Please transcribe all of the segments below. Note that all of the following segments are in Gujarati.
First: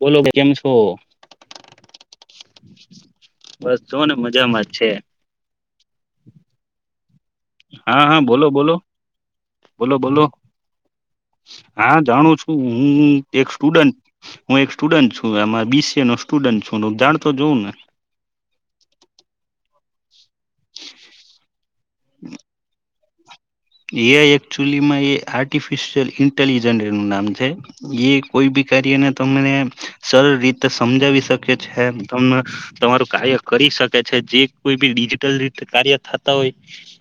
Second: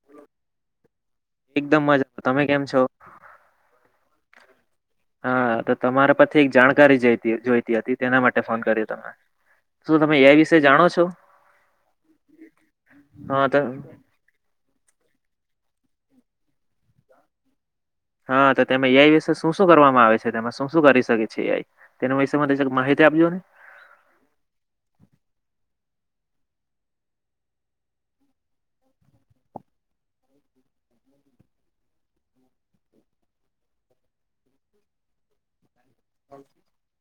બોલો કે કેમ છો. તો તમે કેમ છો. બસ જો ને મજામાં જ છે. ઠીક જાણકારી જય હા હા બોલો બોલો બોલો શું તમે બોલો એ વિશે જાણો છો હા જાણું છું હું હા એક તો સ્ટુડન્ટ હું એક સ્ટુડન્ટ છું એમાં બી સી એ નો સ્ટુડન્ટ છું હ હુ જાણતો હોઉં ને. હા તો તેમા એ ઈ વિશે શું શું કરવામાં આવે છે? છે તેમા શું શું કરી શકે છે એ ઈ તેના વિષે મને માહિત તે આપજો ને? એ આઈ એકચુલીમાં એ આર્ટિફિશયલ ઇન્ટેલિજન્ટ એનું નામ છે. એ કોઈ બી કાર્યને તમને સરળ રીતે સમજાવી શકે છે અમે તમને તમારું કાર્ય કરી શકે છે જે કોઈ બી ડિજિટલ રીતે કાર્ય થતા હોય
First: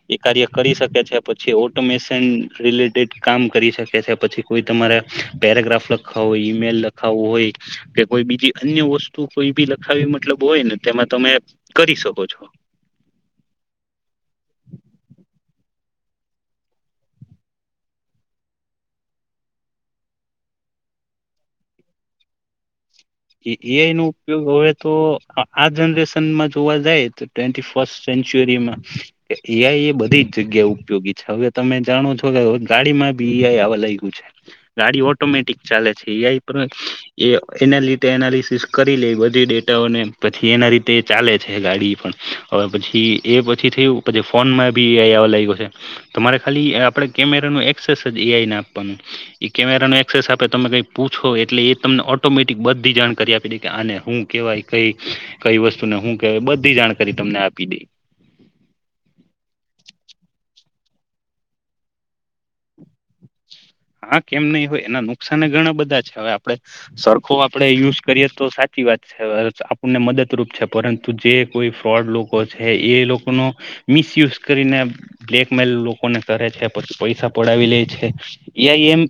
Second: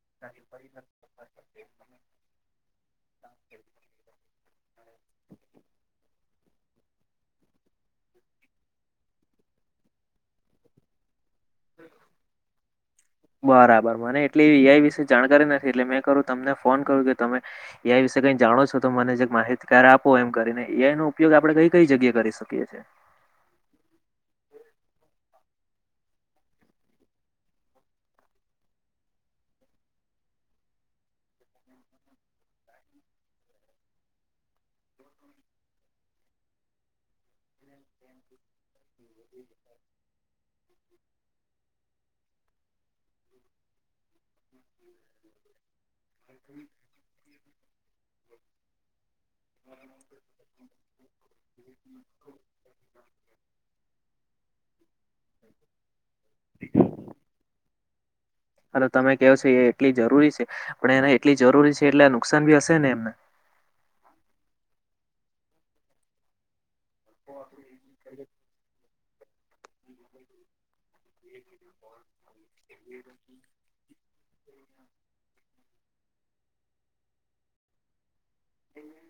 એ કાર્ય કરી શકે છે. પછી ઓટોમેશન રિલેટેડ કામ કરી શકે છે. પછી કોઈ તમારે પેરાગ્રાફ લખવા હોય. ઈમેલ લખાવો હોય કે કોઈ બીજી અન્ય વસ્તુ કોઈ બી લખાવી મતલબ હોય ને તેમાં તમે કરી શકો છો બરાબર મને એટલી એ આઈ વિશે જાણકારી ન એટલે મેં કરું તમને ફોન કરું કે તમે, એ આઈ વિશે કઈ જાણો છો તો મને જે માહિતી આપો એમ કરીને એ આઈ નો ઉપયોગ આપડણે કઈ કઈ જગ્યાએ કરી શકીએ છીએ? એ એઆઈ નો ઉપયોગ હવે તો આ જોવા જાય તોવે સેન્ચુરીમાં, એ આઈ એ બધી જ જગ્યા ઉપયોગી છે હવે તમે જાણો છો કે ગાડીમાં બી એ આઈ આવા લાગયું છે, ગાડી ઓટોમેટિક ચાલે છે, એ આઈ એનાલિસિસ કરી લે બધી ડેટાઓને પછી એના રીતે ચાલે છે ગાડી પણ. હવે પછી એ પછી થયું પછી ફોનમાં બી એ આઈ આવવા લાગયો છે, તમારે ખાલી આપણે કેમેરાનું એક્સેસ જ એ આઈને આપવાનું એ કેમેરાનું એક્સેસ આપે તમે કંઈ પૂછો એટલે એ તમને ઓટોમેટિક બધ બી જાણકારી આપી દે કે આને હું કેવાય કઈ, કઈ વસ્તુને હું કેવાય બધી જાણકારી તમને આપી દઈ. અને તમે કહો એટલી જરૂરી છે, પણ એને એટલી જરૂરી છે એટલે નુકસાન ભી હશે છે ને એમના? હા કેમ નહી હોય એના નુકસાનને ઘણા બધા છે હવે આપડે, સરખો આપડે યુઝ કરીએ તો સાચી વાત. આપણને મદદરૂપ છે. પરંતુ જે કોઈ ફ્રોડ લોકો છે એ લોકોનો મિસયુઝ કરીને બ્લેકમેલ લોકોને કરે છે પછી પૈસા પડાવી લે. છે. એ આઈ એમ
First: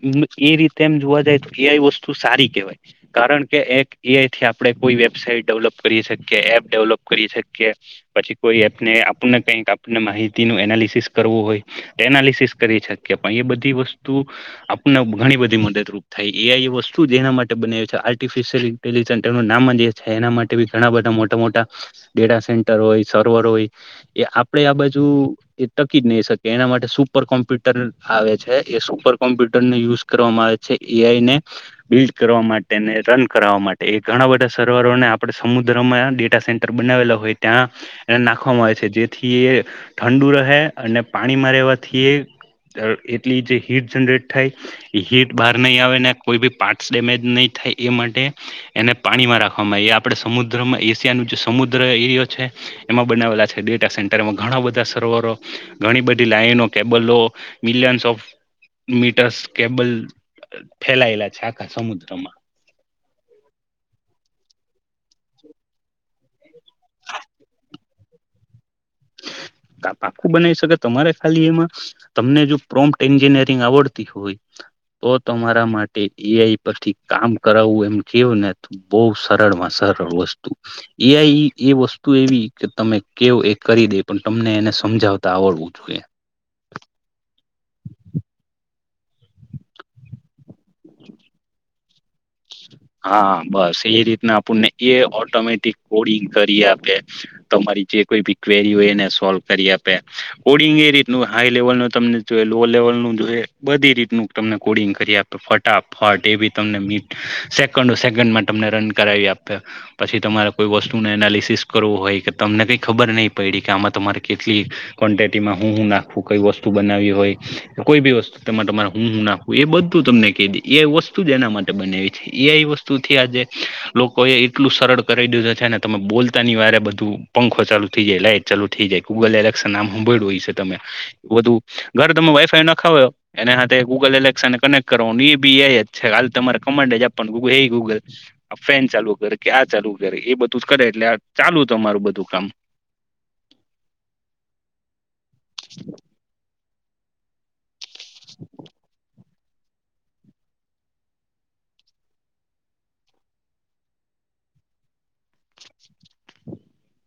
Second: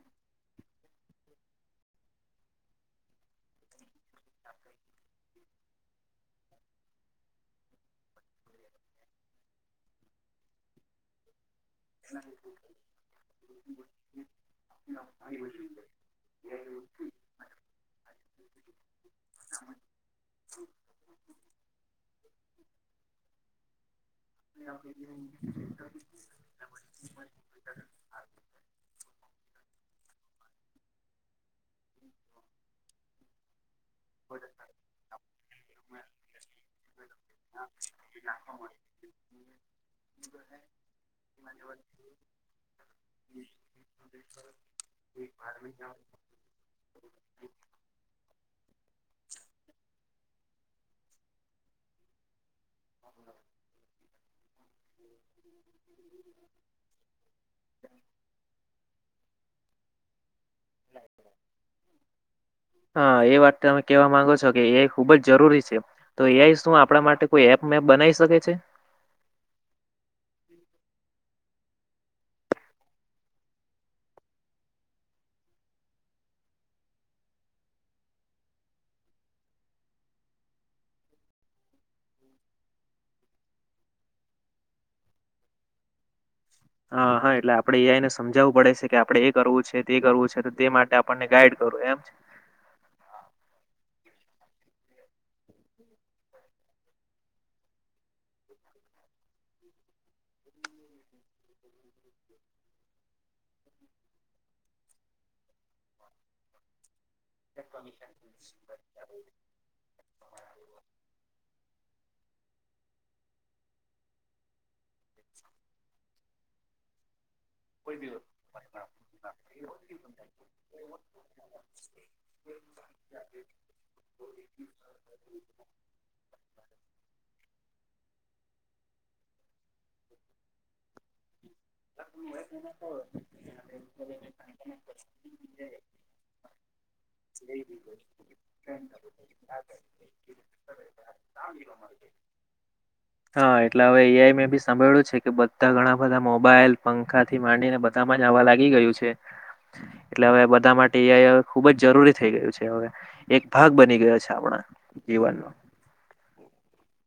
એ રીતે એમ જોવા જાય તો એ વસ્તુ સારી કેવાય, કારણ કે એક એ આઈ થી આપડણે કોઈ વેબસાઇટ ડેવલપ કરી શકીએ એપ ડેવલપ કરી શકીએ, પછી કોઈ એપ ને આપણને કઈક આપને માહિતી તેનું એનાલિસિસ કરવું હોય. એનાલિસિસ કરી શકીએ પણ એ બધું આપને ઘણી બધી મદદરૂપ થાય એ વસ્તુ જેના માટે બના છે, આર્ટિફિશયલ ઇન્ટેલજન્ટ એ નામ જે છે એના માટે બી ઘણા બધા મોટા મોટા કેડા સેન્ટર હોય સર્વર હોય. એ આપડે આ બાજુ એ ટકી જ નહી શકી એના માટે સુપર કોમ્પ્યુટર આવે. સુપર કોમ્પ્યુટરને યુઝ કરવામાં આવે છે એ આઈ ને બિલ્ડ કરવા માટેને રન કરાવવા માટે એ ઘણા બધા સર્વરોને આપણે સમુદ્રમાં ડેટા સેન્ટર બનાવેલા હોય ત્યાં એને નાખવામાં આવે છે, જેથી એ ઠંડુ રહે, અને પાણીમાં રહેવાથી એ જે હીટ જનરેટ થાય, એ હીટ બહાર નહી આવે ને કોઈ બી પાર્ટ ડેમેજ નહી થાય એ માટે એને પાણીમાં રાખવામાં આવે, એ આપણેે સમુદ્રમાં એશિયાનું જે સમુદ્ર એરિયો છે. એમાં બનાવેલા છે ડેટા સેન્ટર એમાં ઘણા બધા સર્વરો, ઘણી બધી લાઈનો, કેબલો મિલિયન્ ઓફ મીટર્સ કેબલ. ફેલાયેલા છે આખા સમુદ્રમાં. હા એ વાત તમે કેવા માંગો છો કે એઆ ખુબ જરૂરી છે, તો એ આઇ શું આપણા માટે કોઈ એપ મેપ બનાવી શકે છે? પાખું બનાવી શકે તમારે ખાલી એમાં તમને જો પ્રોમ્પ્ટ એન્જિનિયરિંગ આવડતી હોય, તો તમારા માટે એ આઈ પરથી કામ કરાવવું એમ કેવું ને બહ સરળ માં સરળ વસ્તુ, એ આઈ એ વસ્તુ એવી કે તમે કેવ એક કરી દે પણ તમને એને સમજાવતા આવડવું જોઈએ. હા હા એટલે આપડે એ આઈ સમજાવવું પડે છે કે આપડે એ કરવું છે તે કરવું છે તો તે માટે આપણને ગાઈડ કરવું એમ? હા બસ એ રીતના આપણને એ ઓટોમેટિક કોડિંગ કરી આપે, તમારી જે કોઈ બી ક્વેરી હોય એને સોલ્વ કરી આપે, કોડિંગ એ રીતનું હાઈ લેવલ નું તમને જો લો લેવલ નું જોઈ બધી રીતનું તમને કોડિંગ કરી આપે ફટાફટ એ બી તમને સેકન્ડ સેકન્ડમાં તમને રન કરાવી આપે, પછી તમારે કોઈ વસ્તુ ન એનાલિસિસ કરવું હોય કે તમને કઈ ખબર નહીં પડી કે આમાં તમારે કેટલી, ક્વન્ટિટીમાં હું શું નાખવું કઈ વસ્તુ બનાવી હોય. કોઈ બી વસ્તુ તમારે હું નાખું એ બધું તમને કહી દ એ વસ્તુ જ એના માટે બવી એ વસ્તુ થી આજે લોકો એ આઈ એટલું સરળ કરી દીધું છે, તમે બોલતાની વારે બધું પંખો ચાલુ થઈ જાય લાઈટ ચાલુ થઈ જાય ગૂગલ એલેક્શન આમભ્યું હોય છે તમે બધું ગર ખાવ એના ગૂગલ એલેક્શનને કનેક્ટ કરવાનું, એ બી એ આઈ જ છે હાલ તમારે જ આપવાનું ગૂગલ એ ગૂગલ આ ફેન ચાલુ કરે કે આ ચાલુ કરે એ બધું જ કરે એટલે આ ચાલુ તમારું બધું કામ હા એટલે હવે એઆઈ મેં ભી સભ્યળું છે કે બધા ઘણા બધા મોબલ મોબાઈલ પંખાથી માંડીને બધામાં જ આવવા લાગી ગયું છે એટલે હવે બધા માટે ખુબ જ જરૂરી થઈ ગયું છે હ એક ભાગ બની ગયો છે આપણા જીવનનો [inaudible]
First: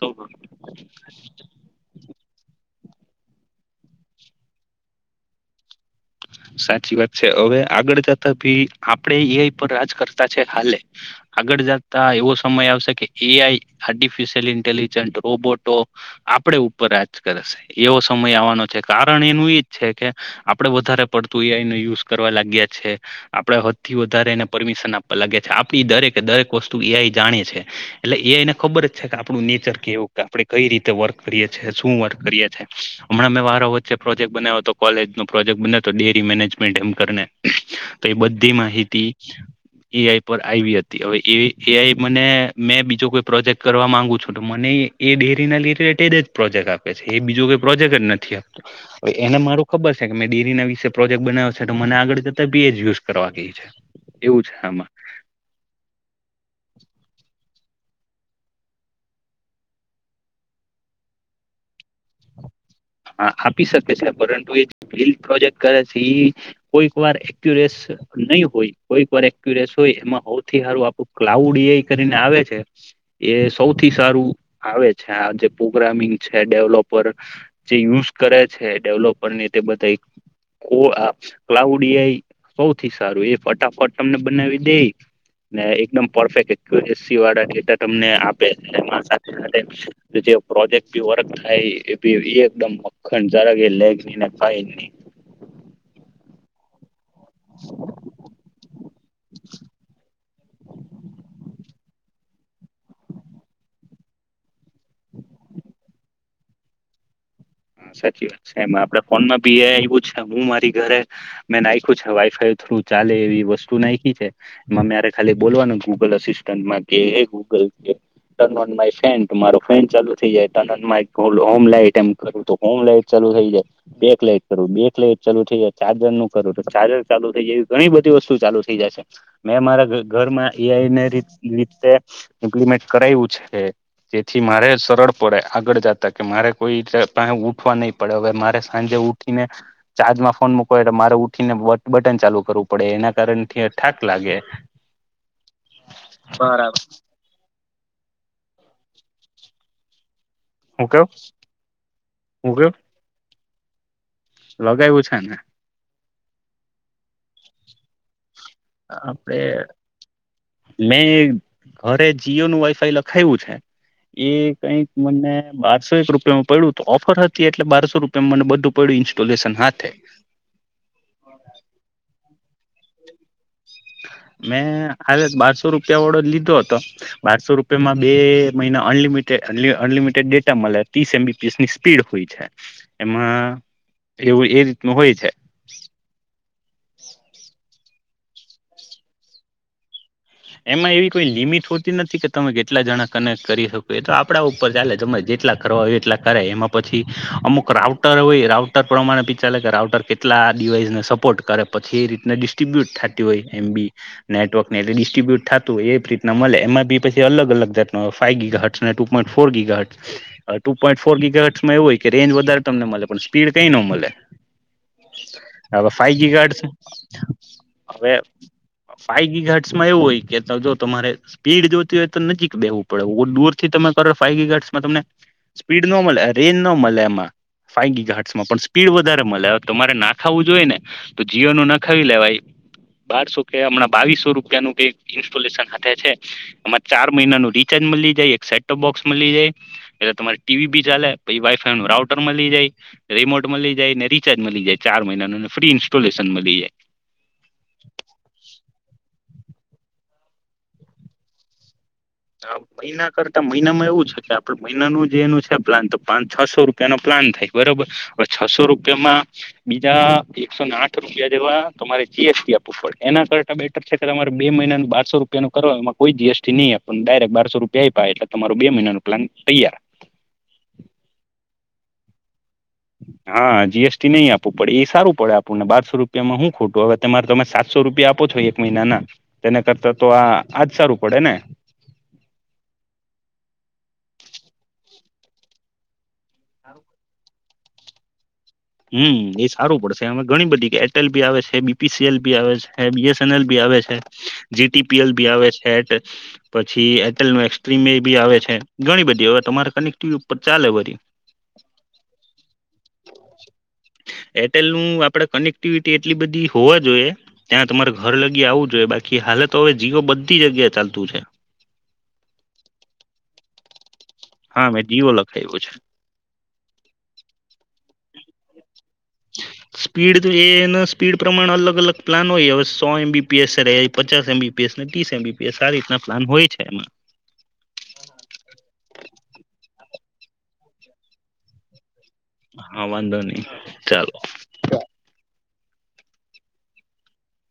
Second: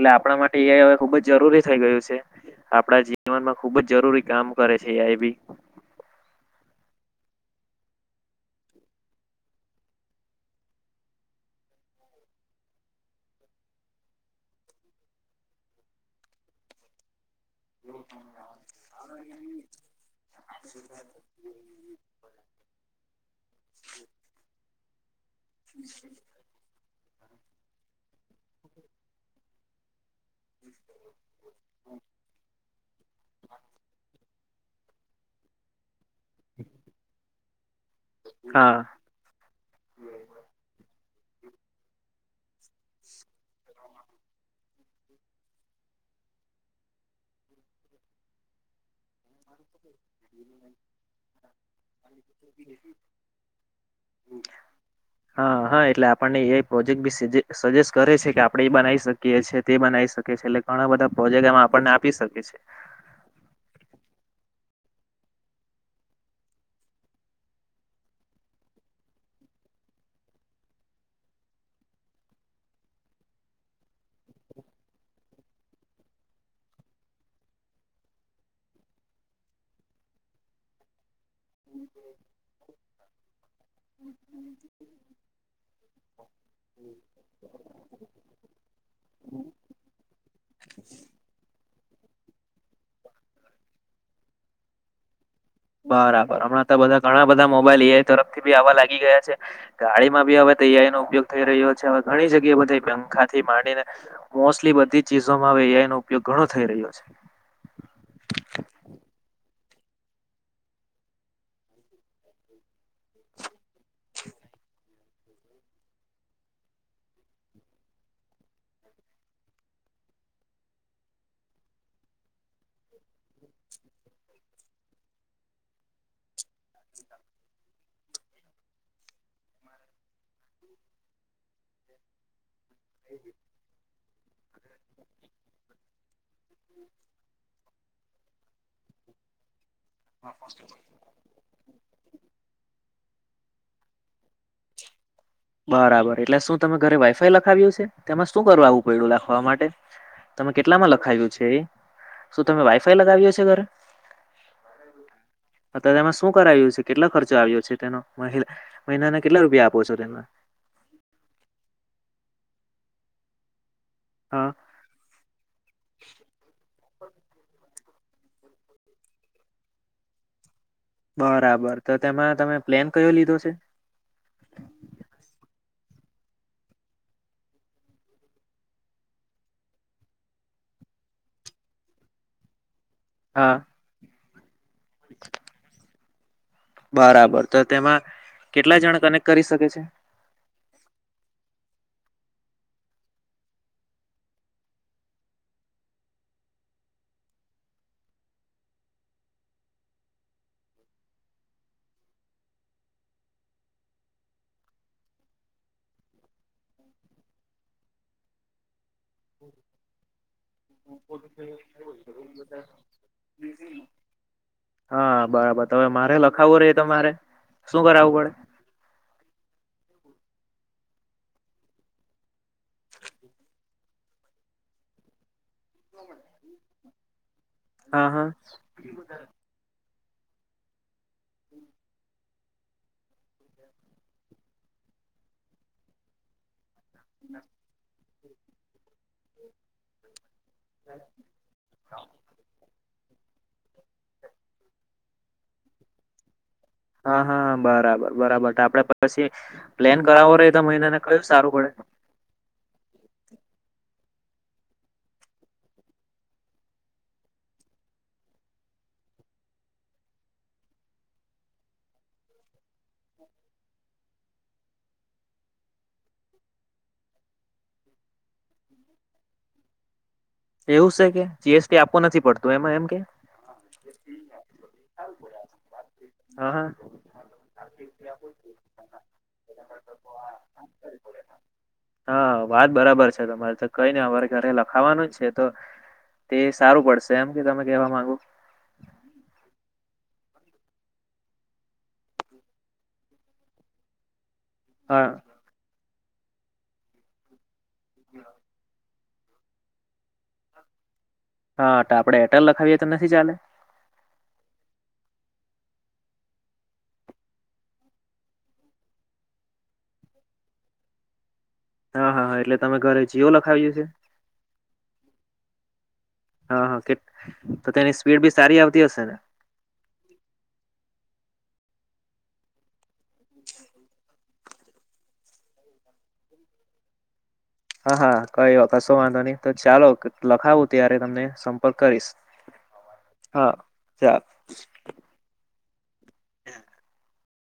તો આપણા માટે એ હવે ખુબ જ જરૂરી થઈ ગયું છે આપડા જીવનમાં ખુબ જ જરૂરી કામ કરે છે એ આઈ બી સાચી વાત છે હવે આગળ જતા ભી આપણેે એઆઈ પર રાજ કરતા છે હાલે આગળ જતા એવો સમય આવશે કે એઆઈ આર્ટિફિશિયલ ઇન્ટેલિજન્ટ રોબોટો આપડે ઉપર રાજ કરે છે એવો સમય આવવાનો છે કારણ એનું એજ છે કે આપડણે વધારે પડતું એઆઈ નને યુઝ કરવા લાગ્યા છે આપણે હદ થી વધારે એને પરમિશન આપવા લાગ્યા છે આપણી દરેકે દરેક વસ્તુ એઆઈ જાણે છે એટલે એઆઈને ખબર જ છે કે આપણું નેચર કેવુ આપડે કઈ રીતે વર્ક કરીએ છીએ શું વર્ક કરીએ છીએ હમણાં વારો વચ્ચે પ્રોજેક્ટ બનાવ્યો હતો કોલેજ પ્રોજેક્ટ ડેરી મેનેજમેન્ટ એમ કરને તો એ બધી હા માહિતી એઆઈ પર આવી હતી હવે મને મેં બીજો કોઈ પ્રોજેક્ટ કરવા માંગુ છું તો મને એ ડેરી ના રિલેટેડ જ પ્રોજેક્ટ આપે છે એ બીજું કોઈ પ્રોજેક્ટ જ નથી આપતો હવે એને મારું ખબર છે મેં ડેરી ના વિશે પ્રોજેક્ટ બનાવ્યો છે તો મને આગળ જતા બેજ યુઝ કરવા ગઈ છે એવું છે આમાં હા હા એટલે આપણને એઆઈ પ્રોજેક્ટ બી સજેસ્ટ કરે છે કે આપણે એ બનાવી શકીએ છીએ તે બનાવી શકીએ છીએ એટલે ઘણા બધા પ્રોજેક્ટ એમાં આપણને આપી શકેસે હા આપી શકે છે પરંતુ એ બ પ્રોજેક્ટ કરે છે એ કોઈક વાર એક્યુરેસ નહી હોય કોઈક વાર એક્યુરેસ હોય એમાં સૌથી સારું આપ ક્લાઉડ એ કરીને આવે છે એ સૌથી સારું આવે છે આ જે પ્રોગ્રામિંગ છે ડેવલોપર જે યુઝ કરે છે ડેવલોપર ની તે બધા ક્લાઉડય સૌથી સારું એ ફટાફટ તમને બનાવી દે ને એકદમ પરફેક્ટ એક્યુરેસી વાળા ડેટા તમને આપે સાથે જે પ્રોજેક્ટી ભી વર્ક થાય [inaudible] [unintelligible] બરાબર હમણાં તો બધા ઘણા બધા મોબાઈલ એ તરફથી બી આવા લાગી ગયા છે ગાડીમાં બી હવે તે આઈ નો ઉપયોગ થઈ રહ્યો છે ઘણી જગ્યાએ બધી પંખાથી માંડીને મોસ્ટલી બધી ચીજોમાં હવે એ આઈ નો ઉપયોગ ઘણો થઈ રહ્યો છે. હા સાચી વાત છે એમાં આપડે ફોનમાં બી એ આઈ ઓછા હું મારી ઘરે મેં નાખ્યું છે વાઈફાઈ થ્રુ ચાલે એવી વસ્તુ નાયખી છે એમાં મેરે ખાલી બોલવાનું ગૂગલ અસિસ્ટમાં કે એ Google turn on my fan મારો ફેન ચાલુ થઈ જાય turn off my home light એમ કરું તો હોમ લાઈટ ચાલુ થઈ જાય બેક લાઈટ કરું બેક લાઈટ ચાલુ થઈ જાય ચાર્જર નું કરવું તો ચાર્જર ચાલુ થઈ જાય એવી ઘણી બધી વસ્તુ ચાલુ થઈ જાય છે મેં મારા ઘરમાં એ આઈને રીત રીતે - ઇમ્પ્લિમેન્ટ કરાયવું છે જેથી મારે સરળ પડે આગળ જાતા કે મારે કોઈ જા પા ઉ પણ નહી પડે હવે મારે સાજે ઉઠી ને ચાર્જ માં ફોન મુકવા હોય તો મારે ઉઠી ને બટન ચાલુ કરવું પડે એના કારણ કે ઠાક લાગે બરાબર એટલે શું તમે હું ઘરે વાઈફાઈ લખાવ્યું છે તેમાં શું કરવા આવું પયડું લખવા માટે [inaudible] તમે કેટલામાં કેવ લખાવ્યું છે એ શું તમે વાઈફાઈ લગાવ્યોછે જગર લગાયવું છે ને હુ કરાયું છે કેટલા ખર્ચો આવ્યો છે તેનો મહિનાને કેટલા આપડે રૂપિયા આપો છો તેમના મેં ઘરે જીઓ નું વાઈફાઈ લખાયવું છે. એ હા કઈક મને બારસો એક રૂપિયામાં પડ્યું. ઓફર હતી એટલે બારસો રૂપિયામાં મને બધું પડ્યું ઇન્સ્ટોલેશન હાથે. બરાબર તો તેમાં તમે પ્લેન કયો લીધો છે? મેં બારસો રૂપ રૂપિયાવાળો લીધો હતો, બારસો રૂપિયામાં બે મહિના અનલિમટેડ અનલિમિટેડ ડેટા મળે ત્રીસ એમ બી પી એસ ની સ્પીડ હોય છે. એમાં હા એવું એજ હોય છે. બરાબર તો તેમાં, કેટલા જણા કનેક્ટ કરી શકે છે? એમાં એવી કોઈ લિમિટ હોતી નથી કે તમે કેટલા જણા કનેક્ટ કરી શકો એ તો આપડા ઉપર ચાલે તમેં જેટલા કરવા હોય એટલા કરે એમાં પછી અમુક રાઉટર હોય રાઉટર પ્રમાણે પી ચાલે કે રાઉટર કેટલા ડડીવાઈસને સપોર્ટ કરે પછી એ રીતને ડિસ્ટ્રીબ્યુટ થતી હોય એમ બી, નેટવર્કને ટી્બયુટ થાતું એવી રીતના મળે એમાં બી પછી અલગ અલગ જાત ફાઈવ ગીગા હટસ અને ટુ પોઈન્ટ ફોર ગીગા હટ. ટુ પોઇન્ટ ગીગા હર્ટસ માં એવું હોય કે રેન્જ વધારે તમને મળે, પણ સ્પીડ કઈ ન મળે હા બરાબર હવે ફાઈ મારે લખાવવું ગીગાર્ડ્સ રે તમારે શું હવે કરાવવું પડે? ફાઈ ગીગાર્ડ્સ એમાં એવું હોય કે જો તમારે સ્પીડ જોતી હોય તો નજીક બેવું પડે દૂર થી તમે કરો ફાઈ ગીગાર્ડ્સ માં તમને સ્પીડ ન મળે, રેન ન મળે એમાં. ફાઈ હા હા ગીગાર્ડ્સમાં પણ સ્પીડ વધારે મળે તમારે ના ખાવું જોઈ ને, તો જીઓ નું નખાવી લેવાય બારસો કે હમણાં બાવીસો રૂપ રૂપિયા ન ક ઇન્સ્ટોલેશન હાથે છે. ચાર મહિના ન રીચાર્જ મળી જાય એક સેટ ટોપ બોક્સ મળી જાય, એટલે તમારી ટીવી બી ચાલે પછી વાઈફાઈ નું રાઉટર મળી જાય, રિમોટ મળી જાય ને રિચાર્જ મળી જાય ચાર મહિનાનુંને ફ્રી ઇન્સ્ટોલેશન મળી જાય. હા હા બરાબર બરાબર તો આપડે પછી. પ્લેન કરાવો રતા મહિનાને કયું સારું પડે? હ મહિના કરતા મહિનામાં એવું છે. આપે મહિનાનું જેનું છે પ્લાન તો પાં છસો રૂપિયા ન પ્લાન થાય બરોબર, હવે છસો રૂપિયામાં બીજા એકસો ને આઠ રૂપિયા જેવા તમારે જી એસ ટી આપવું પડે, એના કરતા બેટર છે કે તમારે બે મહિનાનું બારસો રૂપિયા નું કરો એમાં કોઈ જીએસટી નહીં આપ પણ ડાયરેક્ટ બારસો રૂપિયા આવીપાય એટલે તમારું બે મહિના ન પ્લાન તૈયાર. એવું છે કે જી એસ ટી આપવો નથી પડતો. હા જી એસ ટી નહી આપવું પડે એ સારું પડે આપણને બારસો રૂપિયામાં હું હા હા ખોટું હવે તમારે તમે સાતસો રૂપિયા આપો છો એક મહિનાના, તેના કરતા તો આ આજ સારું પડે ને. હા વાત બરાબર છે તમારે તો કઈ નઈ અમારે ઘરે લખાવાનું છે તો તે સારું પડશે એમ કે તમે કેવા માંગો હમ, એ સારું પડશે એમાં ઘણી બધી એરટેલ ભી આવે છે બીપીસીએલ ભી આવે છે બીએસ એન એલ ભી આવે છે હા જીટીપીએલ બી આવે છેઠ પછી એટેલ ન ત્રિમેદી બી આવે છે ઘણી બધી એવા તમારા કનેક્ટિવ ઉપર ચાલે ભરી હા, આપડે એરટેલ લખાવીએ તો નથી ચાલે? એરટેલ નું આપડે કનેક્ટ એક્ટિવિટી એટલી બધી હોવા જોઈએ, ત્યાં તમારે ઘર લગી આવવું જોઈએ બાકી હાલ તો હવે જીવ બધી જગ્યા ચાલતું છે હા, હા, હા, એટલે તમે ઘરે જીઓ લખાવીલે છે હા, મેં જીવો લખાવ્યો છે હા, હા, તો તેની સ્પીડ ભી સારી આવતી હશે ને સ્પીડ તો એ ના સ્પીડ પ્રમાણ અલગ અલગ પ્લાન હોયહવે સો એમબીપીએસ, પચાસ એમબીપીએસ ને ત્રીસ એમબીપીએસ આ રીતના પ્લાન હોય છે એમાં હા, હા, કઈ વ કશો વાંધો નહી તો ચાલો લખાવું ત્યારે તમને સંપર્ક કરીશ હા, વાંધો નહી હા ચાલો ચાલ [inaudible]